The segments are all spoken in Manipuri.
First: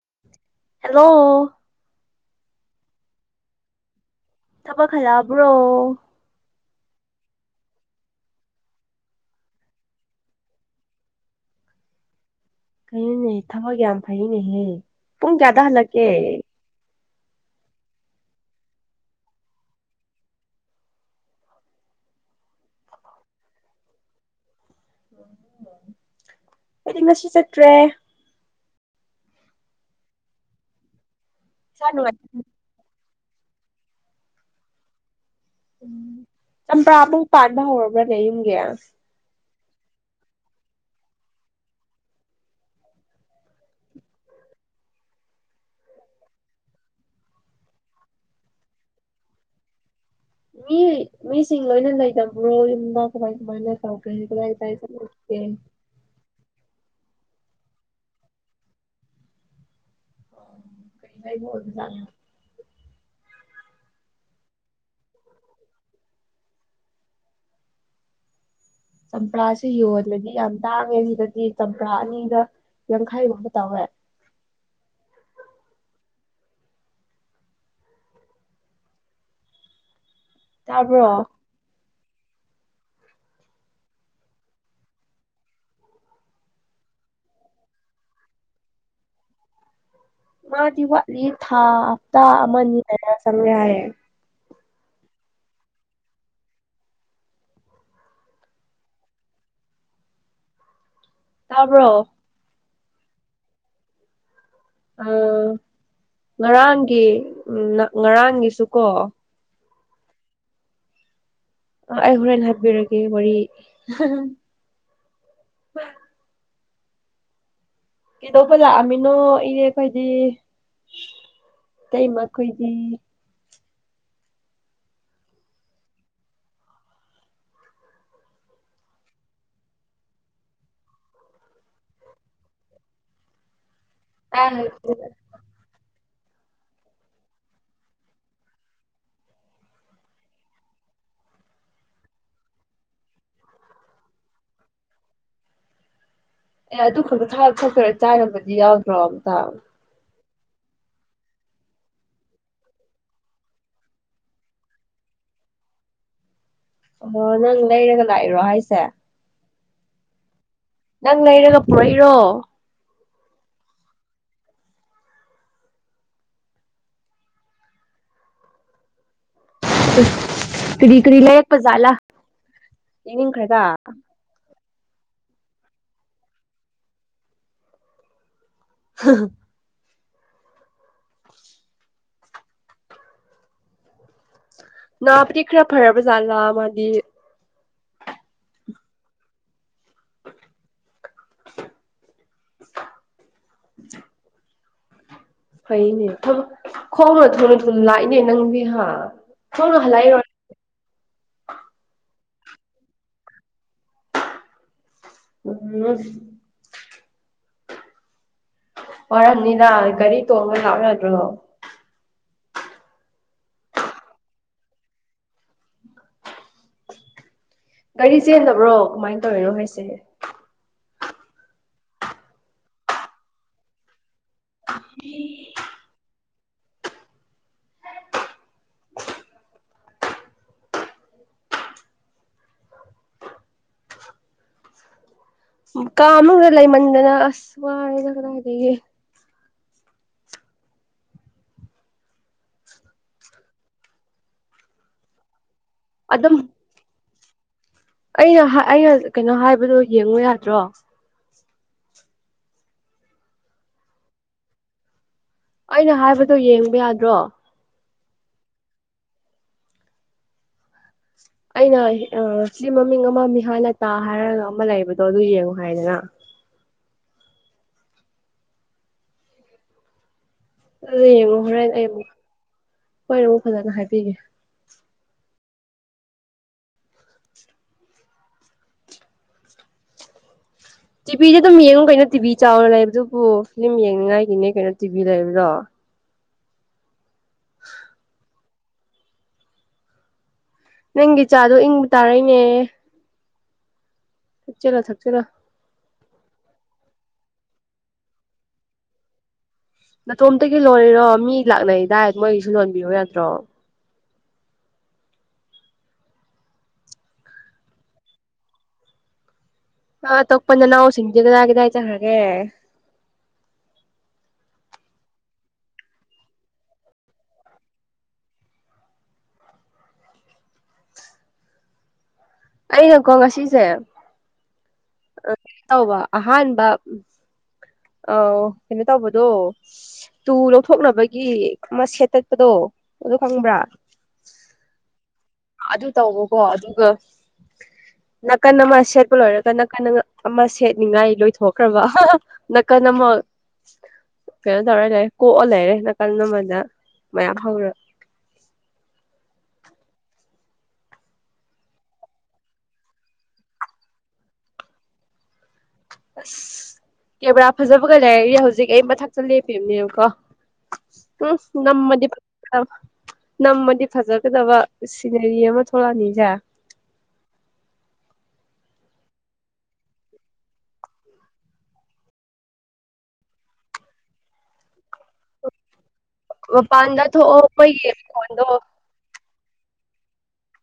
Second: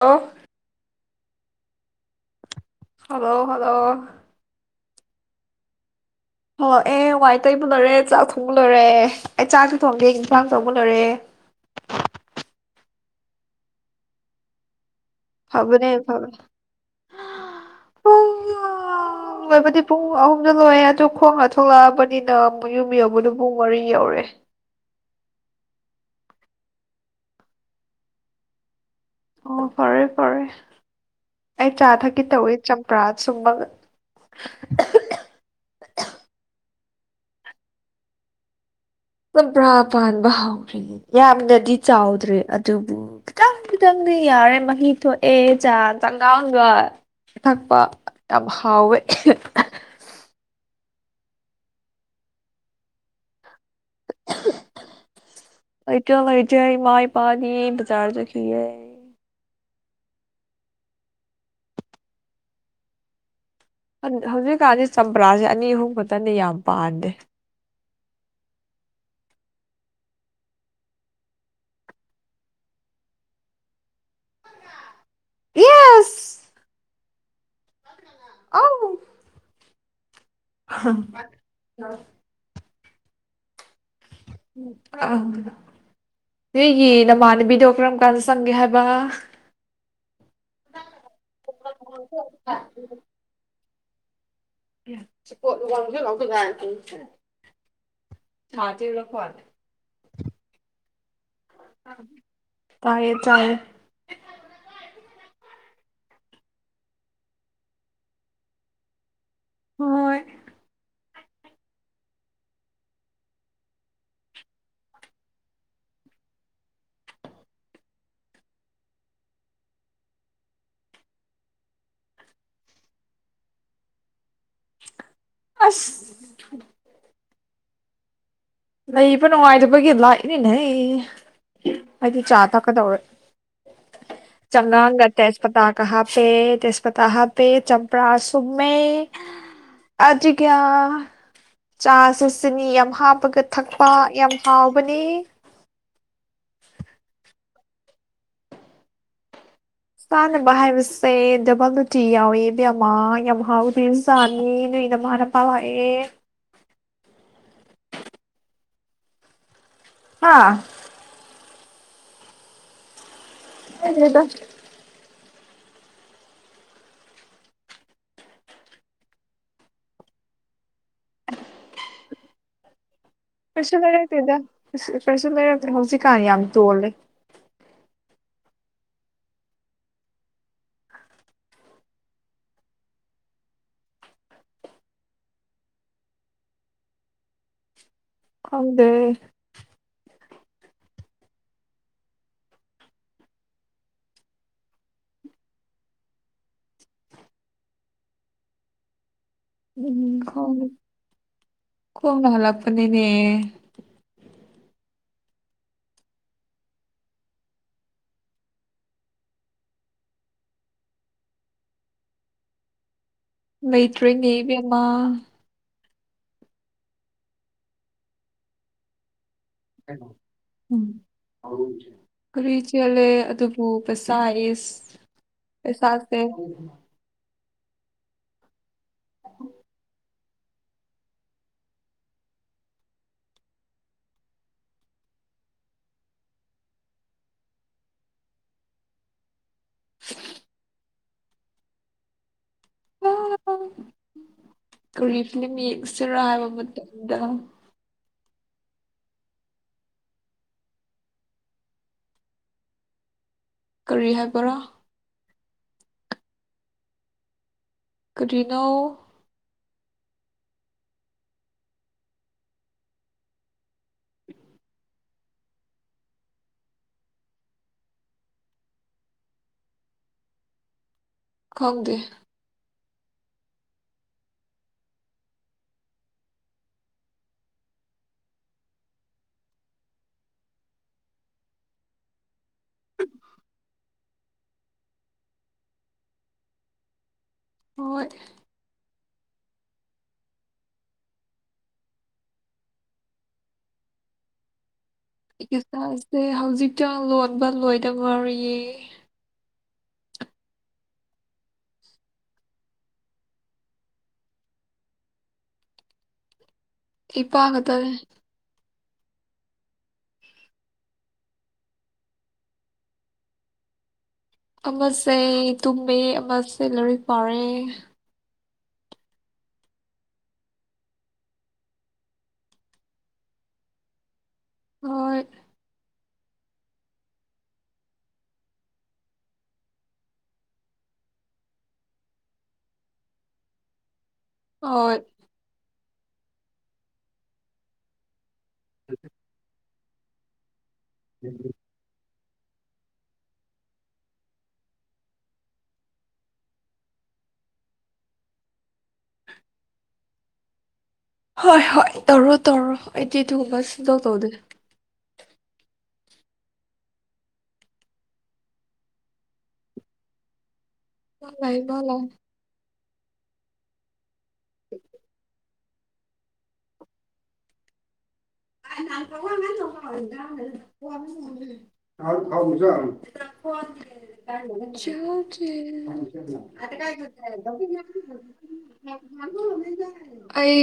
ꯑꯣ ꯍꯜꯂꯣ ꯍꯜꯂꯣ ꯍꯜꯂꯣ ꯊꯕꯛ ꯍꯜꯂꯥꯑꯕ꯭ꯔꯣ ꯍ ꯑꯦ ꯋꯥꯏ ꯇꯩꯕ ꯂꯣꯏꯔꯦ ꯆꯥꯛ ꯊꯣꯡꯕ ꯂꯣꯏꯔꯦ ꯑꯩ ꯆꯥꯛꯁꯨ ꯊꯣꯡꯒꯦ ꯏꯟꯁꯥꯡ ꯊꯣꯡꯕ ꯂꯣꯏꯔꯦ ꯀꯩꯅꯣꯅꯦ ꯊꯕꯛ ꯌꯥꯝ ꯐꯩꯅꯦꯍꯦ ꯄꯨꯡ ꯀꯌꯥꯗ ꯐꯕꯅꯦ ꯍꯜꯂꯛꯀꯦ [unintelligible] ꯂꯣꯏꯕꯗꯤ ꯄꯨꯡ ꯑꯍꯨꯝꯗ ꯂꯣꯏꯑꯦ ꯑꯗꯨ ꯈꯣꯡꯒ ꯊꯣꯛꯂꯛꯑꯕꯅꯤꯅ ꯃꯌꯨꯝ ꯌꯧꯕꯗꯣ ꯄꯨꯡ ꯃꯔꯤ ꯌꯧꯔꯦ ꯑꯩꯗꯤ ꯉꯁꯤ ꯆꯠꯇ꯭ꯔꯦ ꯑꯣ ꯐꯔꯦ ꯐꯔꯦ ꯑꯩ ꯏꯁꯥ ꯆꯥ ꯅꯨꯡꯉꯥꯏ ꯊꯛꯀꯦ ꯇꯧꯋꯦ ꯆꯝꯄ꯭ꯔꯥ ꯁꯨꯝꯃꯒ [unintelligible] ꯎ ꯆꯝꯄ꯭ꯔꯥꯕꯨ ꯄꯥꯟꯕꯥ ꯍꯧꯔꯕ꯭ꯔꯥꯅꯦ ꯌꯨꯝꯒꯦ ꯆꯝꯄ꯭ꯔꯥ ꯄꯥꯟꯕ ꯍꯧꯈ꯭ꯔꯤꯌꯦ ꯌꯥꯝꯅꯗꯤ ꯆꯥꯎꯗ꯭ꯔꯦ ꯑꯗꯨꯕꯨ ꯈꯤꯇꯪ ꯈꯤꯇꯪꯗꯤ ꯌꯥꯔꯦ ꯃꯍꯤ ꯊꯣꯛꯑꯦ ꯆꯥ ꯆꯥꯠꯉꯥꯡꯒ ꯊꯛꯄ ꯌꯥꯝ ꯍꯥꯎꯋꯦ [unintelligible] ꯃꯤ ꯃꯤꯁꯤꯡ ꯂꯣꯏꯅ ꯂꯩꯇꯕ꯭ꯔꯣ ꯌꯨꯝꯗ ꯀꯃꯥꯏ ꯀꯃꯥꯏꯅ ꯇꯧꯒꯦ ꯀꯗꯥꯏ ꯀꯗꯥꯏ ꯆꯠꯂꯨ ꯒꯦ ꯂꯩꯇꯦ ꯂꯩꯇꯦ ꯏꯃꯥ ꯏꯄꯥ ꯑꯅꯤ ꯕꯖꯥꯔ ꯆꯈꯤꯌꯦ ꯀꯩ ꯂꯩꯕ ꯑꯣꯏꯕꯖꯥꯠꯂ ꯍꯧꯖꯤꯛꯀꯥꯟꯗꯤ ꯆꯝꯄ꯭ꯔꯥꯁꯦ ꯑꯅꯤ ꯑꯍꯨꯝ ꯈꯛꯇꯗꯤ ꯌꯥꯝ ꯄꯥꯟꯗꯦ ꯆꯝꯄ꯭ꯔꯥꯁꯦ ꯌꯣꯟꯂꯗꯤ ꯌꯥꯝ ꯇꯥꯡꯉꯦ ꯁꯤꯗꯗꯤ ꯆꯝꯄ꯭ꯔꯥ ꯑꯅꯤꯗ ꯌꯥꯡꯈꯩꯒꯨꯝꯕ ꯇꯧꯋꯦ ꯌꯦꯁ ꯑꯧ ꯇꯥꯕ꯭ꯔꯣ ꯑ ꯑ ꯅꯒꯤ ꯅꯃꯥꯟꯅꯕꯤꯗꯣ ꯀꯔꯝ ꯀꯥꯟꯗ ꯆꯪꯒꯦ ꯍꯥꯏꯕ ꯃꯥꯗꯤ ꯋꯥꯠꯂꯤ ꯊꯥ ꯍꯞꯇꯥ ꯑꯃꯅꯤ ꯍꯥꯏꯅ ꯆꯪꯦ ꯍꯥꯏꯌꯦꯦ [unintelligible] ꯑꯥ ꯇ ꯂꯈꯗ ꯇꯥꯕ꯭ꯔꯣ ꯇꯥꯏꯌꯦ ꯆꯥꯏꯌꯦ ꯑ ꯉꯔꯥꯡꯒꯤ ꯎ ꯉꯔꯥꯡꯒꯤꯁꯨ ꯀꯣ ꯍꯣꯏ ꯑ ꯑꯩ ꯍꯣꯔꯦꯟ ꯍꯥꯏꯕꯤꯔꯀꯦ ꯋꯥꯔꯤ ꯍ ꯀꯤꯗꯧꯕ ꯂꯛꯑꯝꯃꯤꯅꯣ ꯏꯅꯦ ꯈꯣꯏꯗꯤ ꯑꯇꯩꯃ ꯈꯣꯏꯗꯤ ꯑꯁ ꯂꯩꯕ ꯅꯨꯡꯉꯥꯏꯇꯕꯒꯤ ꯂꯥꯛꯏꯅꯤꯅꯦꯍ ꯍꯥꯏꯗꯤ ꯆꯥ ꯊꯛꯀꯗꯧꯔꯦ ꯆꯉ ꯥꯡꯅ ꯑꯦ ꯇꯦꯁ꯭ꯇ ꯄꯇꯥ ꯀ ꯄꯦ ꯇꯁꯄꯇ ꯄꯦ ꯆꯝꯄ꯭ꯔꯥ ꯁꯃꯦ ꯑꯗꯨꯒꯤ ꯆꯥꯥꯁ ꯁꯤꯅꯤ ꯌꯥꯝ ꯍꯥꯞꯄꯒ ꯊꯛꯄ ꯌꯥꯝ ꯍꯥꯎꯕꯅꯤ ꯑꯦ ꯑꯗꯨ ꯈꯛꯇꯔ ꯆꯥꯅꯕꯗꯤ ꯌꯥꯎꯗ꯭ꯔꯣ ꯑꯨꯇ ꯆꯥꯅꯕ ꯍꯥꯏꯕꯁꯦ ꯗꯕꯜꯨ ꯇꯤ ꯌꯥꯎꯋꯦꯕꯃꯥ ꯌꯥꯝ ꯍꯥꯎꯗ ꯆꯥꯅꯤ ꯅꯣꯏꯅ ꯃꯥꯅ ꯄꯥꯎ ꯍꯥꯏꯌꯦ ꯑꯣ ꯅꯪ ꯂꯩꯔꯒ ꯂꯥꯛꯏꯔꯣ ꯍꯥꯏꯁꯦ ꯍꯥꯥ ꯅꯪ ꯂꯩꯔꯒ ꯄꯨꯔꯛꯏꯔꯣ ꯈꯪꯗ꯭ꯔꯦꯗ ꯑꯦ ꯀꯔꯤ ꯀꯔꯤ ꯂꯩꯔꯛꯄꯖꯥꯠꯂꯥ ꯀꯩꯁꯨ ꯂꯩꯔꯛꯇꯦꯗ ꯀꯩꯁꯨ ꯂꯩꯔꯛꯇꯦ ꯍꯧꯖꯤꯛꯀꯥꯟꯅ ꯌꯥꯝ ꯇꯣꯜꯂꯦ ꯍꯥ ꯍꯥ ꯅ ꯏ ꯈꯔ ꯐꯔꯔꯕ ꯆꯂ ꯃꯥꯅꯤ ꯈꯪꯗꯦ [unintelligible] ꯐꯩꯅꯦ ꯊꯕ ꯈꯣꯡꯅ ꯊꯨꯅ ꯊꯨꯅ ꯂꯥꯛꯏꯅꯦ ꯅꯪꯗꯤ ꯍꯥ ꯊꯨꯅ ꯍꯜꯂꯛꯏꯔꯣ ꯎꯝ ꯈꯣꯡꯅꯦ ꯍꯥꯂꯄꯅꯤꯅꯦ [unintelligible] ꯃꯔꯝꯅꯤꯅ ꯀꯒꯥꯔꯤ ꯇꯣꯡꯕ ꯂꯥꯛ ꯌꯥꯗ꯭ꯔꯣ ꯃꯩꯇ꯭ꯔꯦꯅꯦꯏꯕꯦꯝꯃ ꯒꯥꯔꯤ ꯆꯦꯟꯗꯕ꯭ꯔꯣ ꯀꯃꯥꯏ ꯇꯧꯔꯤꯔꯣ ꯍꯥꯏꯁꯦ ꯀꯩꯅꯣ ꯎꯝ ꯀ꯭ꯔꯤ ꯆꯦꯜꯂꯦ ꯑꯗꯨꯕꯨ ꯄꯩꯁꯥ ꯏꯁ ꯑꯦꯦ [unintelligible] ꯀꯥ ꯃꯅꯨꯡꯗ ꯑꯁ ꯋꯥꯔꯦꯗ ꯀꯗꯥꯏꯗꯒꯤ [unintelligible] ꯀꯔꯤ ꯐꯤꯂꯝ ꯌꯦꯛꯁꯤꯔꯣ ꯑꯗꯨꯝ ꯍꯥꯏꯕ ꯃꯇꯝꯗ ꯑꯩꯅ ꯑꯩꯅ ꯀꯩꯅꯣ ꯍꯥꯏꯕꯗꯣ ꯌꯦꯡꯉꯨ ꯌꯥꯗ꯭ꯔꯣ ꯀꯔꯤ ꯍꯥꯏꯕꯔꯣ ꯑꯩꯅ ꯍꯥꯏꯕꯗꯣ ꯌꯦꯡꯕ ꯌꯥꯗ꯭ꯔꯣ ꯀ꯭ꯔꯤꯅꯣ ꯑꯩꯅ ꯑꯥ ꯁꯤ ꯃꯃꯤꯡ ꯑꯃ ꯃꯤꯍꯥꯅꯇꯥ ꯍꯥꯏꯔꯒ ꯑꯃ ꯂꯩꯕꯗꯣ ꯑꯗꯨ ꯌꯦꯡꯉꯨ ꯍꯥꯏꯗꯅ ꯑꯗꯨ ꯌꯦꯡꯉꯣ ꯍꯣꯔꯦꯟ ꯑꯩ ꯈꯪꯗꯦ ꯑꯃꯨꯛ ꯍꯣꯏꯨ ꯐꯖꯅ ꯍꯥꯏꯕꯤꯒꯦ ꯇꯤꯚꯤꯗ ꯑꯗꯨꯝ ꯌꯦꯡꯉꯨ ꯀꯩꯅꯣ ꯇꯤꯚꯤ ꯆꯥꯎꯅ ꯂꯩꯕꯗꯨꯕꯨ ꯐꯤꯂꯝ ꯌꯦꯡꯅꯤꯡꯉꯥꯏꯒꯤꯅꯦ ꯀꯩꯅꯣ ꯇꯤꯚꯤ ꯂꯩꯕꯗꯣ ꯍꯣꯏ ꯅꯪꯒꯤ ꯆꯥꯗꯣ ꯏꯪꯕ ꯇꯥꯔꯦꯅꯦ ꯊꯛꯆꯜꯔꯣ ꯊꯛꯆꯜꯔꯣ ꯑꯩꯒꯤ ꯆꯥꯁꯦ ꯍꯧꯖꯤꯛꯛꯇ ꯂꯣꯟꯕ ꯂꯣꯏꯗ ꯉꯥꯏꯔꯤꯌꯦ ꯅꯥꯇꯣꯝꯇꯒꯤ ꯂꯣꯜꯂꯤꯔꯣ ꯃꯤ ꯂꯥꯛꯅꯩꯗꯥꯏ ꯃꯣꯏꯒꯤꯁꯨ ꯂꯣꯟꯕꯤꯌꯣ ꯌꯥꯗ꯭ꯔꯣ ꯅꯤꯄꯥꯝ ꯈꯛꯇꯅꯦ ꯑꯥ ꯑꯇꯣꯞꯄ ꯅꯥꯅꯥꯎ ꯁꯤꯡꯗꯤ ꯀꯗꯥꯏ ꯀꯗꯥꯏ ꯆꯠꯈꯔꯒꯦ ꯑꯃꯁꯦ ꯇꯨꯝꯃꯦ ꯑꯃꯁꯦ ꯂꯥꯏꯔꯤꯛ ꯄꯥꯔꯦ ꯑꯩꯅꯀꯣ ꯉꯁꯤꯖꯦ ꯍꯣꯏ ꯀꯩꯅꯣ ꯇꯧꯕ ꯑꯍꯥꯟꯕ ꯑꯥꯎ ꯀꯩꯅꯣ ꯇꯧꯕꯗꯣ ꯇꯨ ꯂꯧꯊꯣꯛꯅꯕꯒꯤ ꯑꯃꯥ ꯁꯦꯠꯇꯠꯄꯗꯣ ꯑꯗꯨ ꯈꯪꯕ꯭ꯔꯥ ꯑꯣ ꯑꯗꯨ ꯇꯧꯕꯀꯣ ꯑꯗꯨꯒ ꯅꯥꯀꯟ ꯑꯃ ꯁꯦꯠꯄ ꯂꯣꯏꯔꯒ ꯅꯡ ꯅꯥꯀ ꯑꯃ ꯁꯦꯠꯅꯤꯉꯥꯏ ꯂꯣꯏꯊꯣꯛꯈ꯭ꯔꯕ ꯅꯥꯀꯟ ꯑꯃ ꯀꯩꯅꯣ ꯇꯧꯔꯦ ꯑꯗꯩ ꯀꯣꯛꯑ ꯂꯩꯔꯦ ꯅꯥꯀꯜ ꯑꯃꯗ ꯃꯌꯥꯝ ꯍꯧꯔ ꯍꯣꯏ ꯍꯣꯏ ꯇꯧꯔꯣ ꯇꯧꯔꯣ ꯑꯩꯗꯤ ꯑꯗꯨꯒꯨꯝꯕ ꯁꯨꯡꯇꯧ ꯇꯧꯗꯦ ꯑꯁ ꯀꯦꯃꯦꯔꯥ ꯐꯖꯕꯒ ꯂꯩꯔꯗꯤ ꯍꯧꯖꯤꯛ ꯑꯩ ꯃꯊꯛꯇ ꯂꯦꯞꯄꯤꯕꯅꯦꯕꯀꯣ ꯃꯥ ꯎꯝ ꯂꯥꯛꯑꯦ ꯃꯥ ꯅꯝꯃꯗꯤ ꯂꯥꯛꯑꯦ ꯐꯖꯥꯗꯧ ꯅꯝꯃꯗꯤ ꯐꯖꯥ ꯆꯀꯗꯕ ꯁꯤꯅꯔꯤ ꯑꯃ ꯊꯣꯂꯛꯑꯅꯤꯖꯦ [unintelligible] [unintelligible] ꯃꯄꯥꯟꯗ ꯊꯣꯛꯑꯣ [unintelligible] ꯑꯩ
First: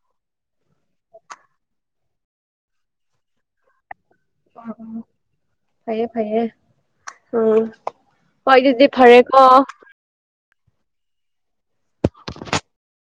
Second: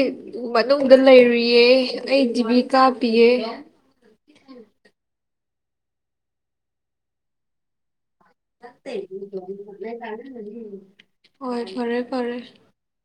ꯃꯅꯨꯡꯗ ꯂꯩꯔꯤꯌꯦ ꯑꯩ ꯇꯤꯕꯤ ꯀꯥꯞꯄꯤꯌꯦ ꯐꯩꯌꯦ ꯐꯩꯌꯦ ꯎꯝ ꯍꯣꯏ ꯑꯗꯨꯗꯤ ꯐꯔꯦꯀꯣ [unintelligible] ꯍꯣꯏ ꯐꯔꯦ ꯐꯔꯦ